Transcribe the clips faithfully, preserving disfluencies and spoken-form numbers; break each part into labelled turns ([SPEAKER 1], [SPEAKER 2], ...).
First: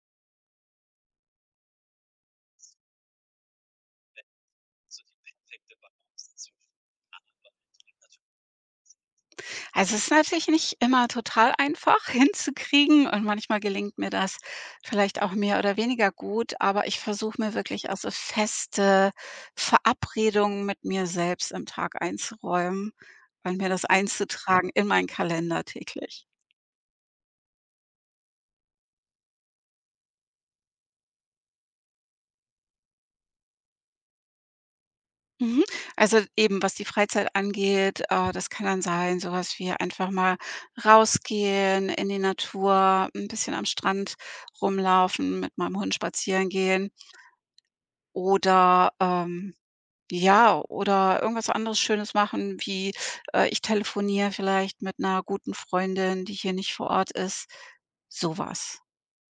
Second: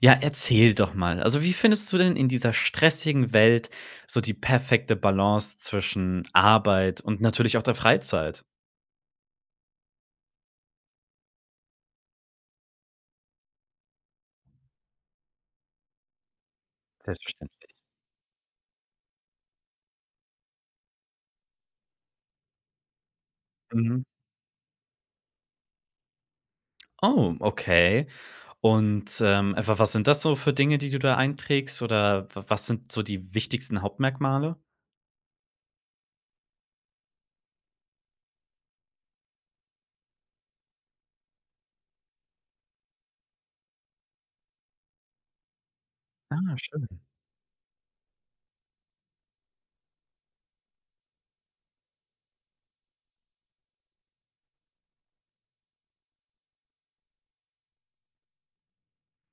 [SPEAKER 1] Ja, erzähl doch mal. Also, wie findest du denn in dieser stressigen Welt so die perfekte Balance zwischen Arbeit und natürlich auch der Freizeit?
[SPEAKER 2] Also, es ist natürlich nicht immer total einfach hinzukriegen, und manchmal gelingt mir das vielleicht auch mehr oder weniger gut, aber ich versuche mir
[SPEAKER 1] Selbstverständlich.
[SPEAKER 2] wirklich, also, feste Verabredungen mit mir selbst im Tag einzuräumen und mir das
[SPEAKER 1] Mhm.
[SPEAKER 2] einzutragen in meinen Kalender täglich.
[SPEAKER 1] Oh, okay. Und, ähm, wa was sind das so für Dinge, die du da einträgst, oder wa was sind so die wichtigsten Hauptmerkmale?
[SPEAKER 2] Mhm. Also, eben was die Freizeit angeht, äh, das kann dann sein, sowas wie einfach mal rausgehen in die Natur, ein bisschen am Strand rumlaufen, mit meinem Hund spazieren
[SPEAKER 1] Ah, schön.
[SPEAKER 2] gehen. Oder, ähm ja, oder irgendwas anderes Schönes machen, wie, äh, ich telefoniere vielleicht mit einer guten Freundin, die hier nicht vor Ort ist, sowas.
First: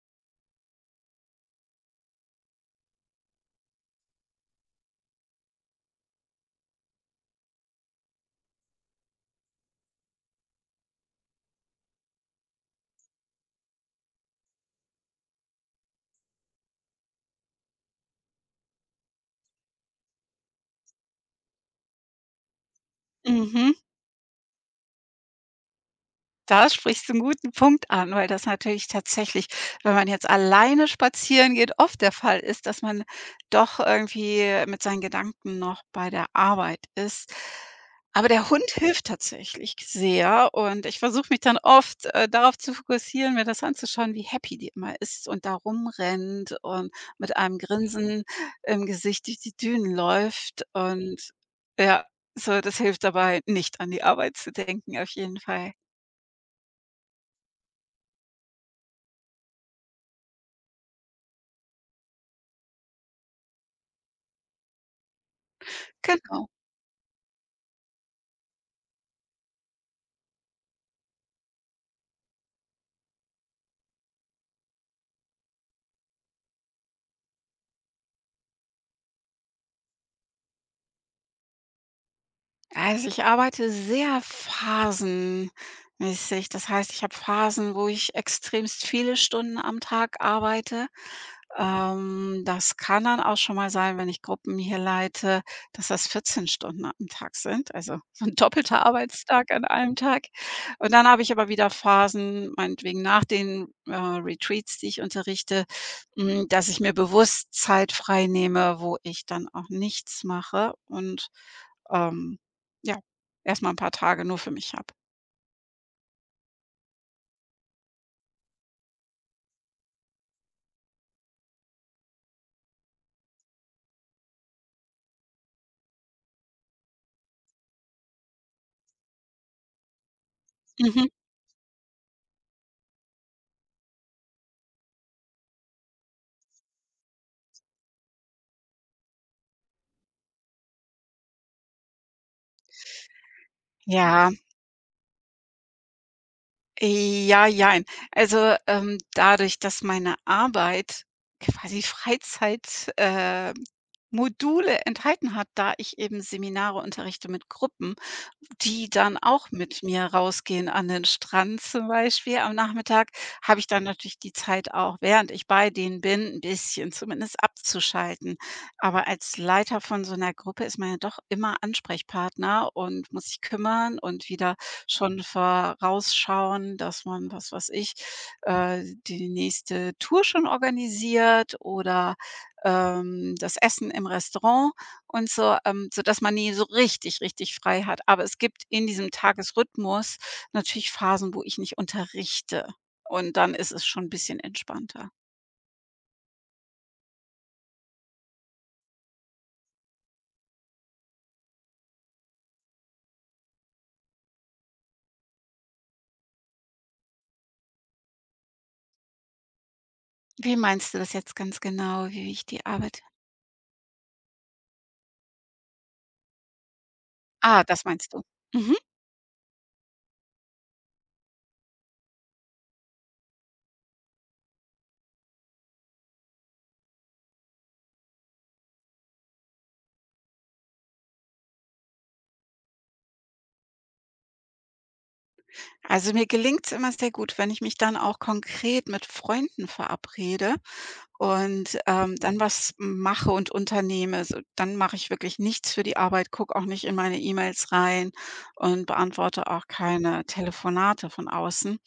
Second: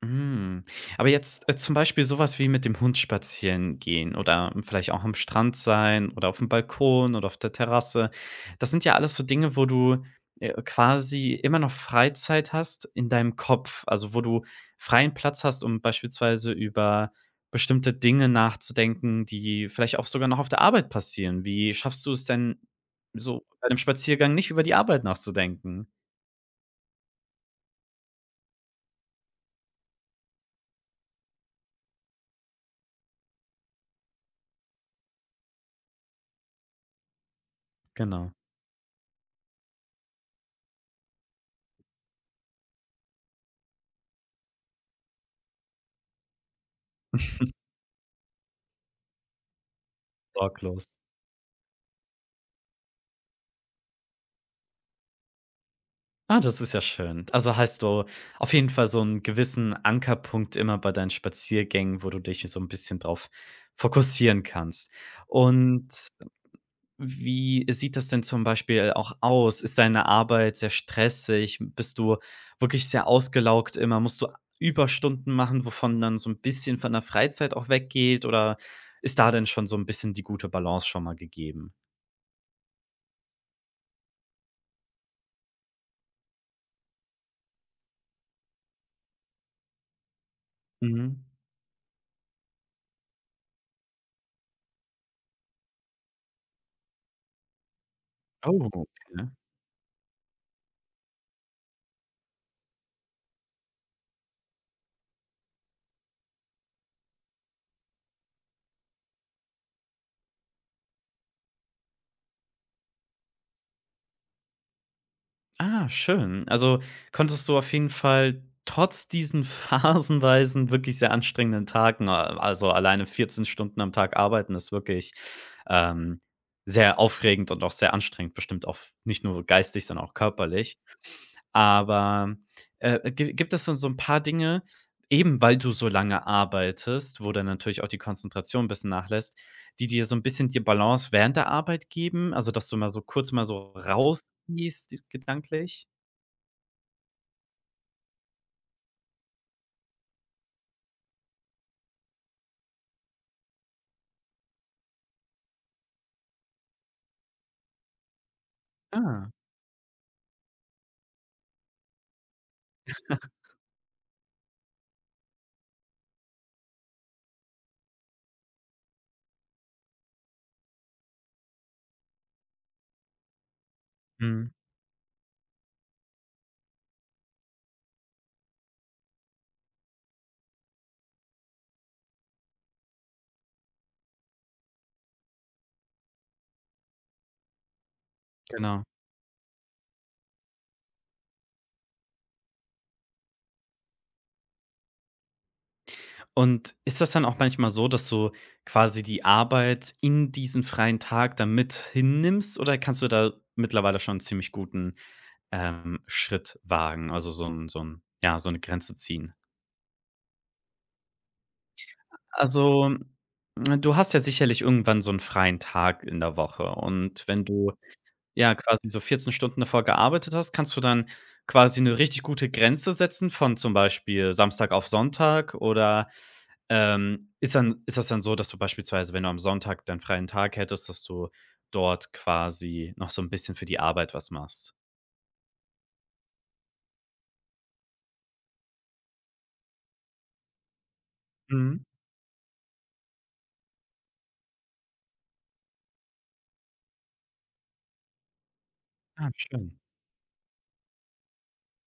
[SPEAKER 1] Hm. Aber jetzt, äh, zum Beispiel sowas wie mit dem Hund spazieren gehen oder vielleicht auch am Strand sein oder auf dem Balkon oder auf der Terrasse. Das sind ja alles so Dinge, wo du, äh, quasi immer noch Freizeit hast in deinem Kopf, also, wo du freien Platz hast, um beispielsweise über bestimmte Dinge nachzudenken, die vielleicht auch sogar noch auf der Arbeit passieren. Wie schaffst du es denn, so bei
[SPEAKER 2] Mhm.
[SPEAKER 1] 'nem Spaziergang nicht über die Arbeit nachzudenken?
[SPEAKER 2] Da sprichst du 'n guten Punkt an, weil das natürlich tatsächlich, wenn man jetzt alleine spazieren geht, oft der Fall ist, dass man doch irgendwie mit seinen Gedanken noch bei der Arbeit ist. Aber
[SPEAKER 1] Genau,
[SPEAKER 2] der Hund hilft tatsächlich sehr, und ich versuche mich dann oft, äh, darauf zu fokussieren, mir das anzuschauen, wie happy die immer ist und da rumrennt und mit einem Grinsen im Gesicht durch die Dünen läuft.
[SPEAKER 1] sorglos.
[SPEAKER 2] Und ja, so, das hilft dabei, nicht an die Arbeit zu denken, auf jeden Fall.
[SPEAKER 1] Ah, das ist ja schön. Also, hast du auf jeden Fall so einen gewissen Ankerpunkt immer bei deinen Spaziergängen, wo du dich so ein bisschen drauf fokussieren kannst. Und
[SPEAKER 2] Genau.
[SPEAKER 1] wie sieht das denn zum Beispiel auch aus? Ist deine Arbeit sehr stressig? Bist du wirklich sehr ausgelaugt immer? Musst du Überstunden machen, wovon dann so ein bisschen von der Freizeit auch weggeht? Oder ist da denn schon so ein bisschen die gute Balance schon mal gegeben?
[SPEAKER 2] Also, ich arbeite sehr phasenmäßig. Das heißt, ich habe Phasen, wo ich extremst viele Stunden am Tag arbeite.
[SPEAKER 1] Mhm.
[SPEAKER 2] Ähm, das kann dann auch schon mal sein, wenn ich Gruppen hier leite, dass das vierzehn Stunden am Tag sind, also so 'n
[SPEAKER 1] Oh,
[SPEAKER 2] doppelter
[SPEAKER 1] okay.
[SPEAKER 2] Arbeitstag an einem Tag. Und dann habe ich aber wieder Phasen, meinetwegen nach den, äh, Retreats, die ich unterrichte, hm, dass ich mir bewusst Zeit frei nehme, wo ich dann auch nichts mache und ähm, ja, erst mal 'n paar Tage nur für mich habe.
[SPEAKER 1] Ah, schön. Also, konntest du auf jeden Fall trotz diesen phasenweisen, wirklich sehr anstrengenden Tagen a also, alleine vierzehn Stunden am Tag arbeiten ist wirklich, ähm, sehr aufregend und auch sehr anstrengend, bestimmt auch nicht nur geistig, sondern auch körperlich.
[SPEAKER 2] Mhm.
[SPEAKER 1] Aber, äh, gi gibt es denn so ein paar Dinge, eben weil du so lange arbeitest, wo dann natürlich auch die Konzentration ein bisschen nachlässt, die dir so ein bisschen die Balance während der Arbeit geben? Also, dass du mal so kurz mal so
[SPEAKER 2] Ja,
[SPEAKER 1] rausgehst gedanklich?
[SPEAKER 2] ja, jein. Also, ähm, dadurch, dass meine Arbeit quasi Freizeit äh, Module enthalten hat, da ich eben Seminare unterrichte mit Gruppen, die dann
[SPEAKER 1] Ah,
[SPEAKER 2] auch mit mir rausgehen an den Strand, zum Beispiel am Nachmittag, habe ich dann natürlich die Zeit auch, während ich bei denen bin, ein bisschen zumindest abzuschalten. Aber als Leiter von so einer Gruppe ist man ja doch immer Ansprechpartner und muss sich kümmern und
[SPEAKER 1] mhm,
[SPEAKER 2] wieder schon vorausschauen, dass man, was weiß ich, äh, die nächste Tour schon organisiert, oder, ähm, das Essen im Restaurant und so, ähm, sodass man nie so richtig, richtig frei hat. Aber es gibt
[SPEAKER 1] genau.
[SPEAKER 2] in diesem Tagesrhythmus natürlich Phasen, wo ich nicht unterrichte. Und dann ist es schon ein bisschen entspannter.
[SPEAKER 1] Und ist das dann auch manchmal so, dass du quasi die Arbeit in diesen freien Tag dann mit hinnimmst, oder kannst du da mittlerweile schon einen ziemlich guten, ähm, Schritt wagen, also so 'n so 'n ja, so 'ne Grenze ziehen?
[SPEAKER 2] Wie meinst du das jetzt ganz genau, wie ich die
[SPEAKER 1] Also,
[SPEAKER 2] Arbeit —
[SPEAKER 1] hm, du hast ja sicherlich irgendwann so einen freien Tag in der Woche, und wenn
[SPEAKER 2] ah,
[SPEAKER 1] du
[SPEAKER 2] das meinst du.
[SPEAKER 1] ja
[SPEAKER 2] Mhm.
[SPEAKER 1] quasi so vierzehn Stunden davor gearbeitet hast, kannst du dann quasi eine richtig gute Grenze setzen von zum Beispiel Samstag auf Sonntag, oder, ähm, ist dann ist das dann so, dass du beispielsweise, wenn du am Sonntag deinen freien Tag hättest, dass du dort quasi noch so ein bisschen für die Arbeit was machst?
[SPEAKER 2] Also, mir gelingt es immer sehr gut, wenn ich mich dann auch konkret mit Freunden verabrede.
[SPEAKER 1] Mhm.
[SPEAKER 2] Und, ähm, dann was mache und unternehme. So, dann mache ich wirklich nichts für die Arbeit, gucke auch nicht in meine E-Mails rein und
[SPEAKER 1] Ah,
[SPEAKER 2] beantworte auch
[SPEAKER 1] schön.
[SPEAKER 2] keine Telefonate von außen.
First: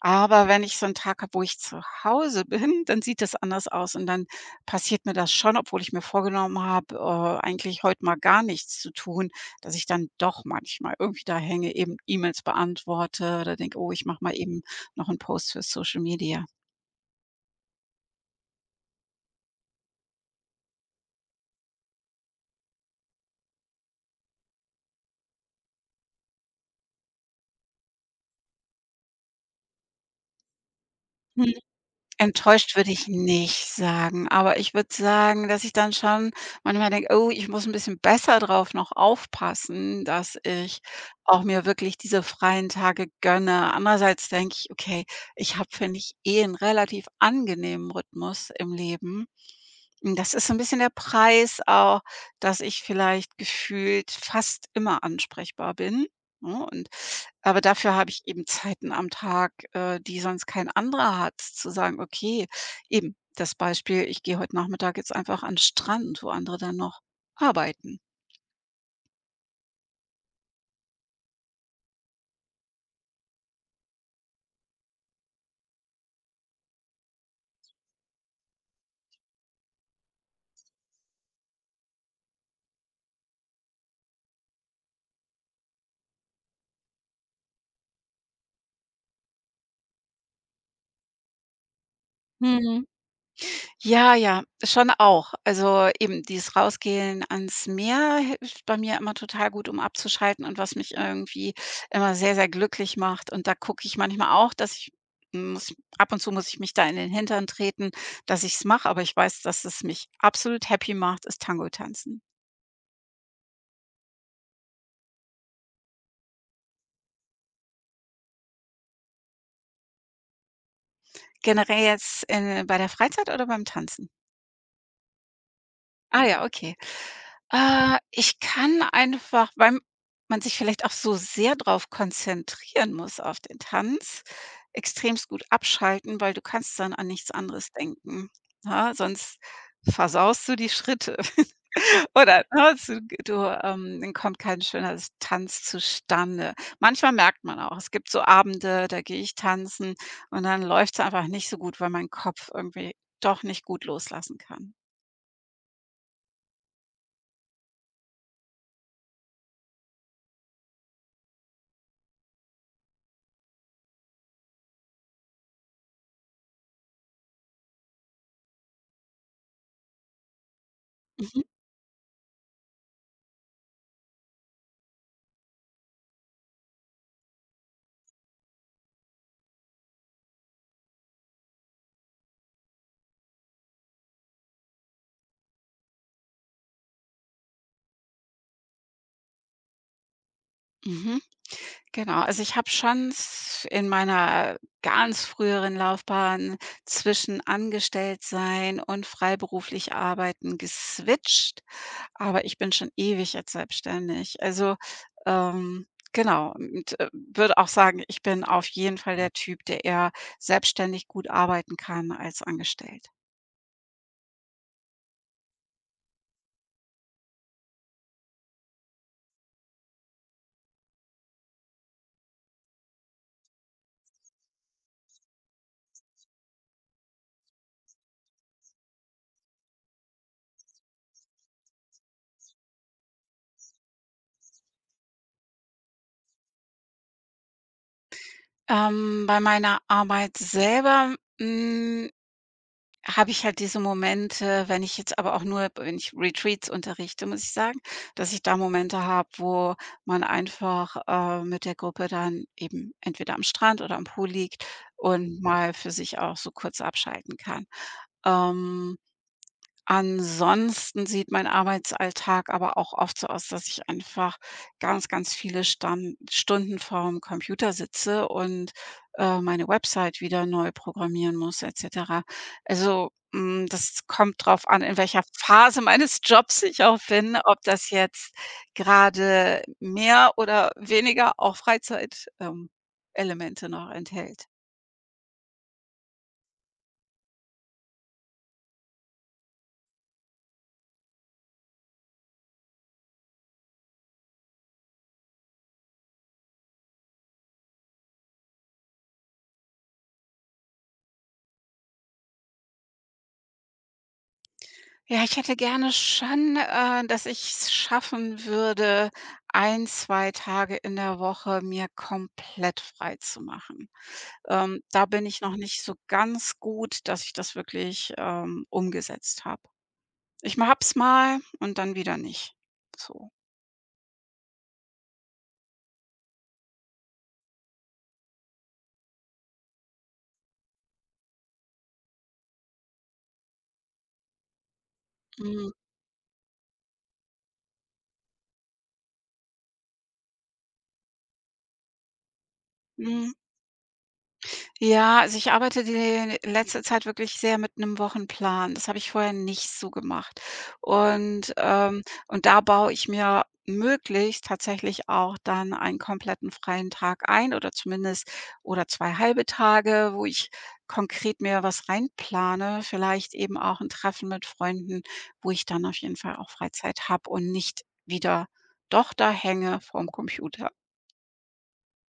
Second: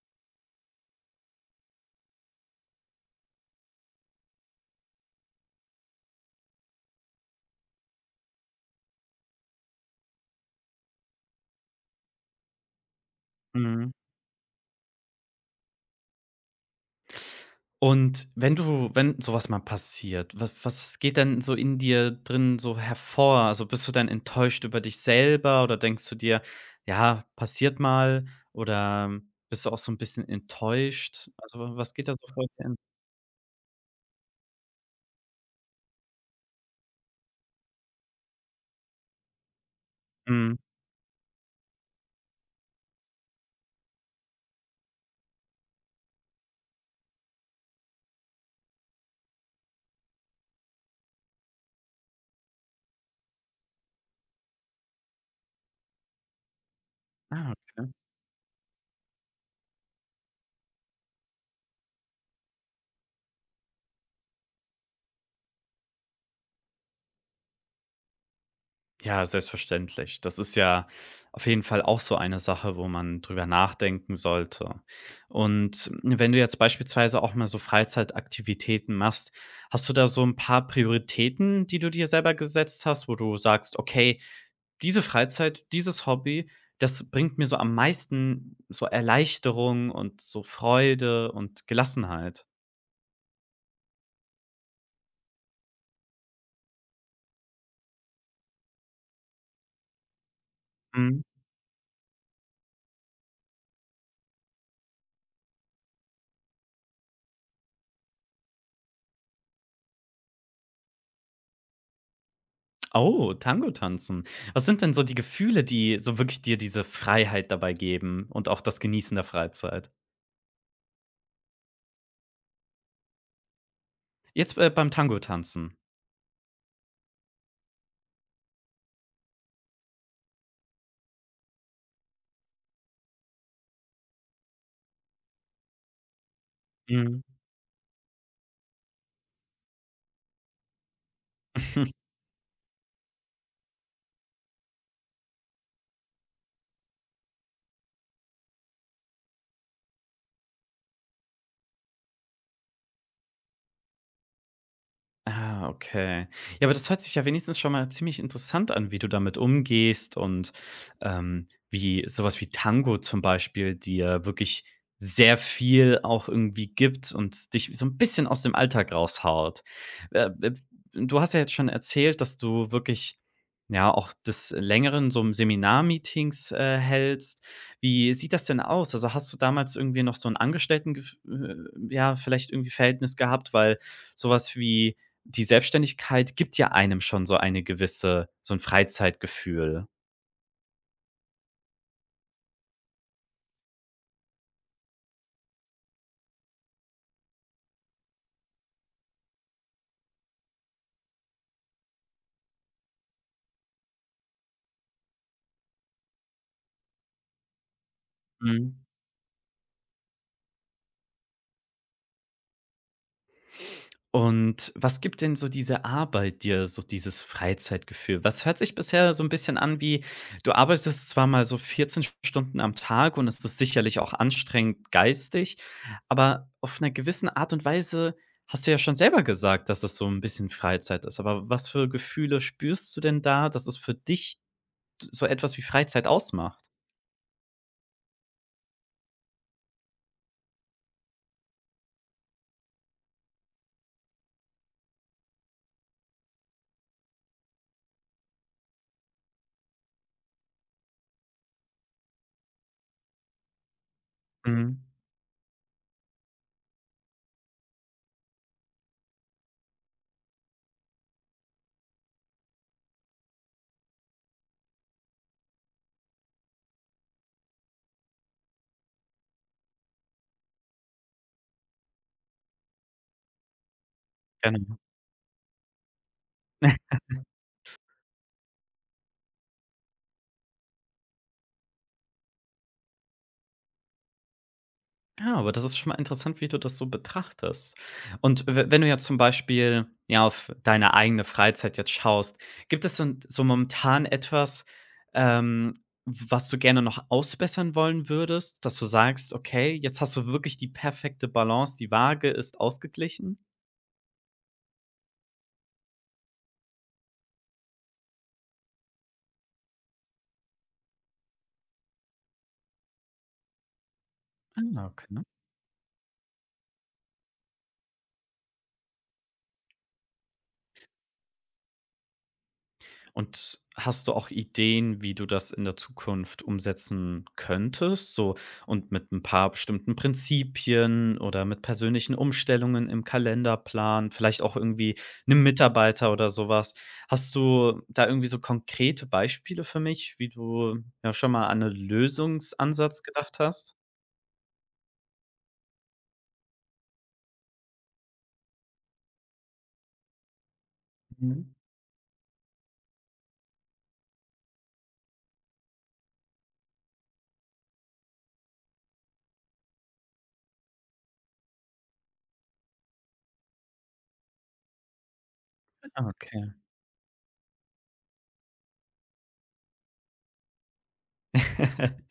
[SPEAKER 2] Aber wenn ich so einen Tag habe, wo ich zu Hause bin, dann sieht das anders aus, und dann passiert mir das schon, obwohl ich mir vorgenommen habe, äh, eigentlich heute mal gar nichts zu tun, dass ich dann doch manchmal irgendwie da hänge, eben E-Mails beantworte oder denke: „Oh,
[SPEAKER 1] Mhm.
[SPEAKER 2] ich mache mal eben noch einen Post für Social Media."
[SPEAKER 1] Und wenn du wenn so was mal passiert, was was geht denn so in dir drin so hervor? Also, bist du dann enttäuscht über dich selber, oder denkst du dir: „Ja, passiert mal“, oder bist du auch so ein bisschen enttäuscht? Also, was geht da so vor dir
[SPEAKER 2] Enttäuscht
[SPEAKER 1] hin?
[SPEAKER 2] würde ich nicht sagen, aber ich würde sagen, dass ich dann schon manchmal denke: „Oh, ich muss ein bisschen besser drauf noch aufpassen, dass
[SPEAKER 1] Mhm.
[SPEAKER 2] ich auch mir wirklich diese freien Tage gönne." Andererseits denke ich: „Okay, ich habe, finde ich, eh 'n relativ angenehmen Rhythmus im Leben." Hm, das ist so 'n bisschen der Preis auch, dass ich vielleicht gefühlt fast immer ansprechbar bin, ne? Und
[SPEAKER 1] Ah,
[SPEAKER 2] aber
[SPEAKER 1] okay.
[SPEAKER 2] dafür habe ich eben Zeiten am Tag, äh, die sonst kein anderer hat, zu sagen: „Okay." Eben das Beispiel: ich gehe heute Nachmittag jetzt einfach an 'n Strand, wo andere dann noch arbeiten.
[SPEAKER 1] Ja, selbstverständlich. Das ist ja auf jeden Fall auch so eine Sache, wo man drüber nachdenken sollte. Und wenn du jetzt beispielsweise auch mal so Freizeitaktivitäten machst, hast du da so ein paar Prioritäten, die du dir selber gesetzt hast, wo du sagst: „Okay, diese Freizeit, dieses Hobby, das bringt mir so am meisten so Erleichterung und so Freude und Gelassenheit?“
[SPEAKER 2] Mhm. Ja, ja, schon auch. Also, eben dieses Rausgehen ans Meer hilft bei mir immer total gut, um abzuschalten, und was mich irgendwie immer sehr, sehr glücklich macht. Und da gucke ich manchmal auch, dass ich — muss ab und zu muss ich mich da in den Hintern treten, dass ich es mache, aber ich weiß, dass es mich absolut happy macht, ist Tango tanzen.
[SPEAKER 1] Oh, Tango tanzen. Was sind denn so die Gefühle, die so wirklich dir diese Freiheit dabei geben und auch das Genießen der Freizeit?
[SPEAKER 2] Generell jetzt, äh, bei der Freizeit oder beim Tanzen?
[SPEAKER 1] Jetzt, äh, beim Tango tanzen.
[SPEAKER 2] Ah ja, okay. Äh, ich kann einfach, weil man sich vielleicht auch so sehr drauf konzentrieren muss auf den Tanz, extremst gut abschalten, weil du kannst dann an
[SPEAKER 1] Mhm.
[SPEAKER 2] nichts anderes denken, ne? Sonst versaust du die Schritte oder, ne, du du, ähm dann kommt kein schöner Tanz zustande. Manchmal merkt man auch, es gibt so Abende, da gehe ich tanzen und dann läuft es einfach nicht so gut, weil mein Kopf irgendwie doch nicht gut loslassen kann.
[SPEAKER 1] Ah, okay. Ja, aber das hört sich ja wenigstens schon mal ziemlich interessant an, wie du damit umgehst, und, ähm, wie sowas wie Tango zum Beispiel dir wirklich sehr viel auch irgendwie gibt und dich so ein bisschen aus dem Alltag raushaut. Äh, äh, Du hast ja
[SPEAKER 2] Mhm.
[SPEAKER 1] jetzt schon erzählt, dass du wirklich, ja, auch des Längeren so 'n Seminar-Meetings, äh, hältst. Wie sieht das denn aus? Also, hast du damals irgendwie noch so ein Angestellten äh, ja, vielleicht irgendwie Verhältnis gehabt? Weil sowas wie die Selbstständigkeit gibt ja einem schon so eine gewisse, so ein Freizeitgefühl.
[SPEAKER 2] Mhm. Genau, also ich habe schon s in meiner ganz früheren Laufbahn zwischen Angestelltsein und freiberuflich arbeiten geswitcht, aber ich bin schon ewig jetzt selbstständig. Also, ähm, genau, und, äh, würde auch sagen, ich bin auf
[SPEAKER 1] Mhm.
[SPEAKER 2] jeden Fall der Typ, der eher selbstständig gut arbeiten kann als angestellt.
[SPEAKER 1] Und was gibt denn so diese Arbeit dir so dieses Freizeitgefühl? Was hört sich bisher so ein bisschen an wie, du arbeitest zwar mal so vierzehn Stunden am Tag und es ist sicherlich auch anstrengend geistig, aber auf einer gewissen Art und Weise hast du ja schon selber gesagt, dass es so ein bisschen Freizeit ist. Aber was für Gefühle spürst du denn da, dass es für dich so etwas wie Freizeit ausmacht?
[SPEAKER 2] Ähm, bei meiner Arbeit selber, hm habe ich halt diese Momente, wenn ich jetzt aber auch — nur wenn ich Retreats unterrichte, muss ich sagen, dass ich da Momente habe, wo man einfach, äh, mit der Gruppe dann eben entweder am Strand oder am Pool liegt
[SPEAKER 1] Mhm,
[SPEAKER 2] und mal für sich auch so kurz abschalten kann. Ähm Ansonsten sieht mein Arbeitsalltag aber auch oft so aus, dass ich einfach ganz, ganz viele Stan Stunden vorm Computer sitze und, äh, meine Website wieder neu programmieren muss, et cetera. Also, hm, das kommt drauf
[SPEAKER 1] genau.
[SPEAKER 2] an, in welcher Phase meines Jobs ich auch bin, ob das jetzt gerade mehr oder weniger auch Freizeit ähm, Elemente noch enthält.
[SPEAKER 1] Ja, aber das ist schon mal interessant, wie du das so betrachtest. Und we wenn du ja zum Beispiel, ja, auf deine eigene Freizeit jetzt schaust, gibt es denn so momentan etwas, ähm, was du gerne noch ausbessern wollen würdest, dass du sagst: „Okay, jetzt hast du wirklich die perfekte Balance, die Waage ist ausgeglichen?“
[SPEAKER 2] Ja, ich hätte gerne schon, äh, dass ich es schaffen würde, ein, zwei Tage in der Woche mir komplett frei freizumachen. Ähm,
[SPEAKER 1] Ah,
[SPEAKER 2] da
[SPEAKER 1] okay.
[SPEAKER 2] bin ich noch nicht so ganz gut, dass ich das wirklich, ähm, umgesetzt habe. Ich hab's mal und dann wieder nicht. So.
[SPEAKER 1] Und hast du auch Ideen, wie du das in der Zukunft umsetzen könntest? So, und mit ein paar bestimmten Prinzipien oder mit persönlichen Umstellungen im Kalenderplan, vielleicht auch irgendwie 'nem
[SPEAKER 2] Mhm.
[SPEAKER 1] Mitarbeiter oder sowas? Hast du da irgendwie so konkrete Beispiele für mich, wie du ja schon mal an einen Lösungsansatz
[SPEAKER 2] Mhm.
[SPEAKER 1] gedacht hast?
[SPEAKER 2] Ja, also ich arbeite die letzte Zeit wirklich sehr mit einem Wochenplan. Das habe ich vorher nicht so gemacht.
[SPEAKER 1] Mhm.
[SPEAKER 2] Und, ähm und da baue ich mir möglichst tatsächlich auch dann einen kompletten freien Tag ein, oder zumindest oder zwei halbe Tage, wo ich konkret mir was reinplane, vielleicht eben auch ein Treffen mit Freunden, wo ich dann auf
[SPEAKER 1] Ah,
[SPEAKER 2] jeden Fall auch
[SPEAKER 1] okay.
[SPEAKER 2] Freizeit habe und nicht wieder doch da hänge vorm Computer.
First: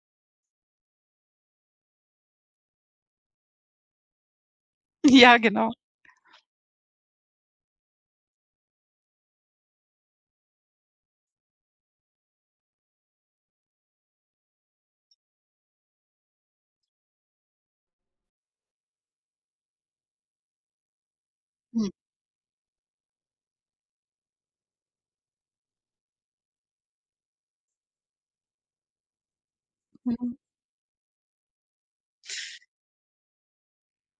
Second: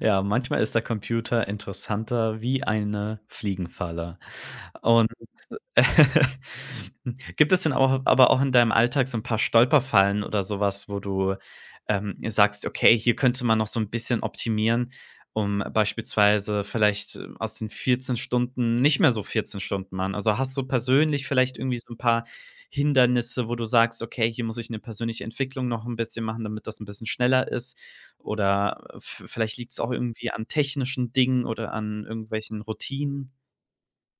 [SPEAKER 1] Ja, manchmal ist der Computer interessanter wie eine Fliegenfalle. Und
[SPEAKER 2] Ja, genau.
[SPEAKER 1] gibt es denn auch aber auch in deinem Alltag so ein paar Stolperfallen oder sowas, wo du, ähm, sagst: „Okay, hier könnte man noch so ein bisschen optimieren, um beispielsweise vielleicht äh, aus den vierzehn Stunden nicht mehr so vierzehn Stunden machen?“ Also, hast du persönlich vielleicht irgendwie so ein paar Hindernisse, wo du sagst: „Okay, hier muss ich eine persönliche Entwicklung noch ein bisschen machen, damit das ein bisschen schneller ist?“ Oder v vielleicht liegt's auch irgendwie
[SPEAKER 2] Mhm.
[SPEAKER 1] an technischen Dingen oder an irgendwelchen Routinen.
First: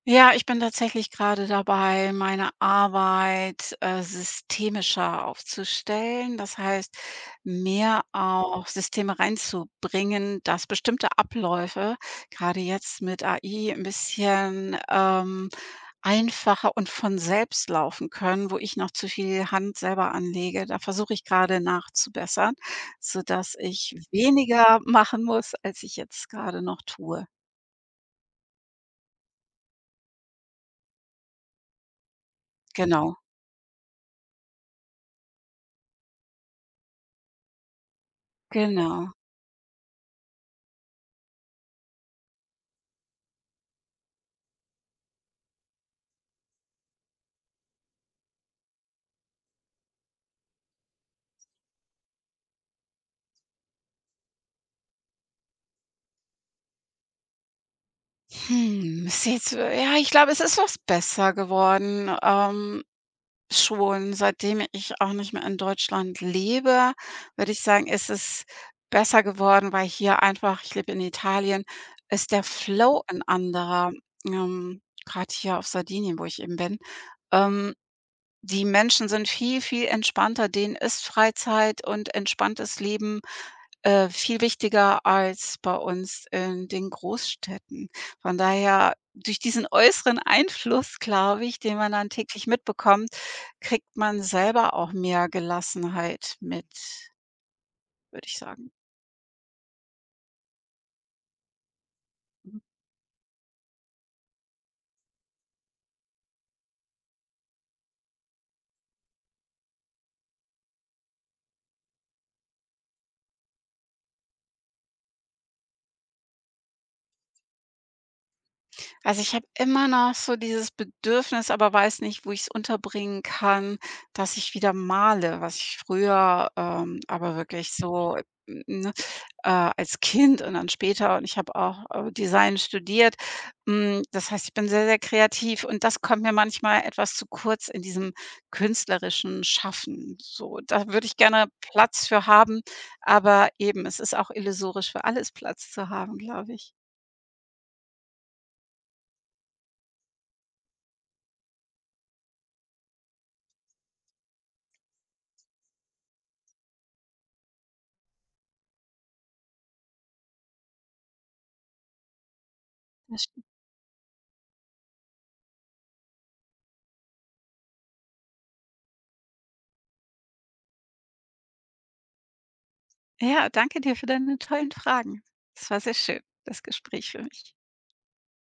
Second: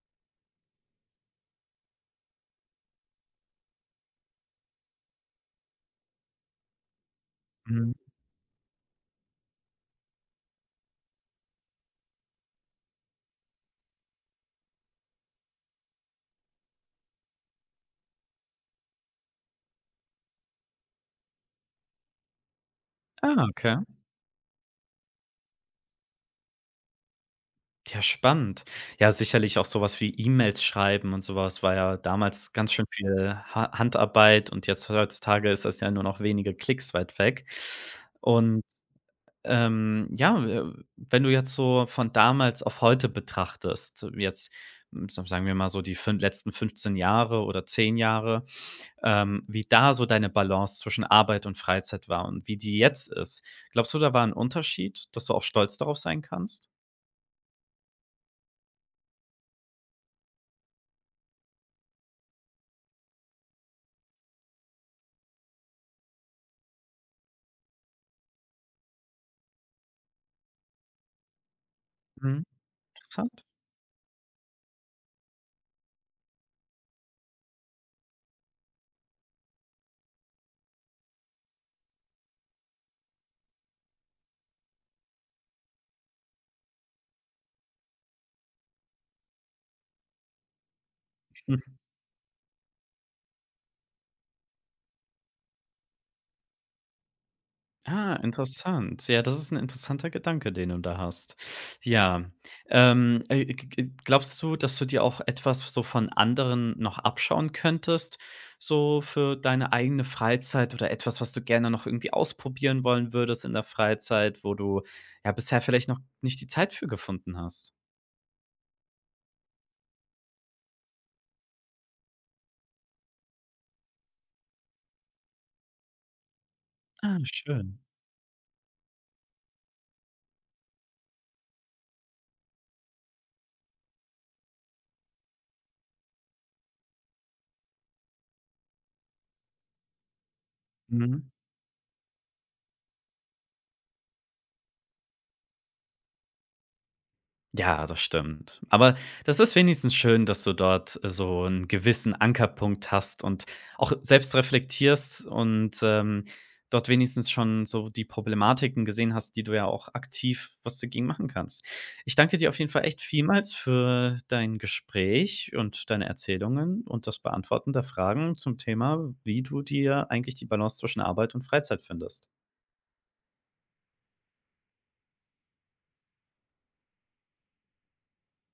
[SPEAKER 2] Ja, ich bin tatsächlich gerade dabei, meine Arbeit, äh, systemischer aufzustellen. Das heißt,
[SPEAKER 1] Mhm.
[SPEAKER 2] mehr auch Systeme reinzubringen, dass bestimmte Abläufe, gerade jetzt mit A I, ein bisschen, ähm, einfacher und von selbst laufen können, wo ich noch zu viel Hand selber anlege. Da versuche ich gerade nachzubessern,
[SPEAKER 1] Ah,
[SPEAKER 2] sodass
[SPEAKER 1] okay.
[SPEAKER 2] ich weniger machen muss, als ich jetzt gerade noch tue.
[SPEAKER 1] Ja, spannend. Ja, sicherlich auch so was wie E-Mails schreiben und so was war ja damals ganz schön
[SPEAKER 2] Genau,
[SPEAKER 1] viel Ha Handarbeit, und jetzt heutzutage ist das ja nur noch wenige Klicks weit weg. Und,
[SPEAKER 2] genau.
[SPEAKER 1] ähm, ja, äh, wenn du jetzt so von damals auf heute betrachtest, jetzt, hm, sa sagen wir mal so die fün letzten fünfzehn Jahre oder zehn Jahre, ähm, wie da so deine Balance zwischen Arbeit und Freizeit war und wie die jetzt ist. Glaubst du, da war ein Unterschied, dass du auch stolz darauf sein kannst?
[SPEAKER 2] Hm, ist jetzt äh, ja, ich glaube, es ist was besser geworden, ähm, schon. Seitdem ich auch nicht mehr in Deutschland lebe, würde ich sagen, ist es besser geworden, weil hier einfach — ich lebe in Italien, ist
[SPEAKER 1] Mhm,
[SPEAKER 2] der Flow ein
[SPEAKER 1] interessant.
[SPEAKER 2] anderer, ähm, grad hier auf Sardinien, wo ich eben bin. Ähm, Die Menschen sind viel, viel entspannter. Denen ist Freizeit und entspanntes Leben äh, viel wichtiger als bei uns in den Großstädten. Von daher, durch diesen äußeren Einfluss, glaube ich,
[SPEAKER 1] Mhm.
[SPEAKER 2] den man dann täglich mitbekommt, kriegt man selber auch mehr Gelassenheit mit,
[SPEAKER 1] Ah,
[SPEAKER 2] würde ich sagen.
[SPEAKER 1] interessant. Ja, das ist ein interessanter Gedanke, den du da hast. Ja, ähm, äh, g g glaubst du, dass du dir auch etwas so von anderen noch abschauen könntest, so für deine eigene Freizeit oder etwas, was du gerne noch irgendwie ausprobieren wollen würdest in der Freizeit, wo du, ja, bisher vielleicht noch nicht die Zeit für gefunden hast?
[SPEAKER 2] Also, ich habe immer noch so dieses Bedürfnis, aber weiß nicht, wo ich es unterbringen kann, dass ich wieder male, was ich früher, ähm,
[SPEAKER 1] Ah,
[SPEAKER 2] aber wirklich
[SPEAKER 1] schön.
[SPEAKER 2] so, n ne, äh, als Kind und dann später, und ich habe auch, äh, Design studiert. Hm, das heißt, ich bin sehr, sehr kreativ, und das kommt mir manchmal etwas zu kurz in diesem künstlerischen Schaffen. So, da würde ich
[SPEAKER 1] Mhm.
[SPEAKER 2] gerne Platz für haben, aber eben, es ist auch illusorisch, für alles Platz zu haben, glaube ich.
[SPEAKER 1] Ja, das stimmt. Aber das ist wenigstens schön, dass du dort äh, so einen gewissen Ankerpunkt hast und auch selbst reflektierst und, ähm, dort wenigstens schon so die Problematiken gesehen hast, die du ja auch aktiv was dagegen machen kannst. Ich danke dir auf jeden Fall echt vielmals für dein Gespräch und deine Erzählungen und das Beantworten der Fragen zum Thema, wie du dir eigentlich die Balance zwischen Arbeit und Freizeit findest.
[SPEAKER 2] Ja, danke dir für deine tollen Fragen. Es war sehr schön, das Gespräch für mich.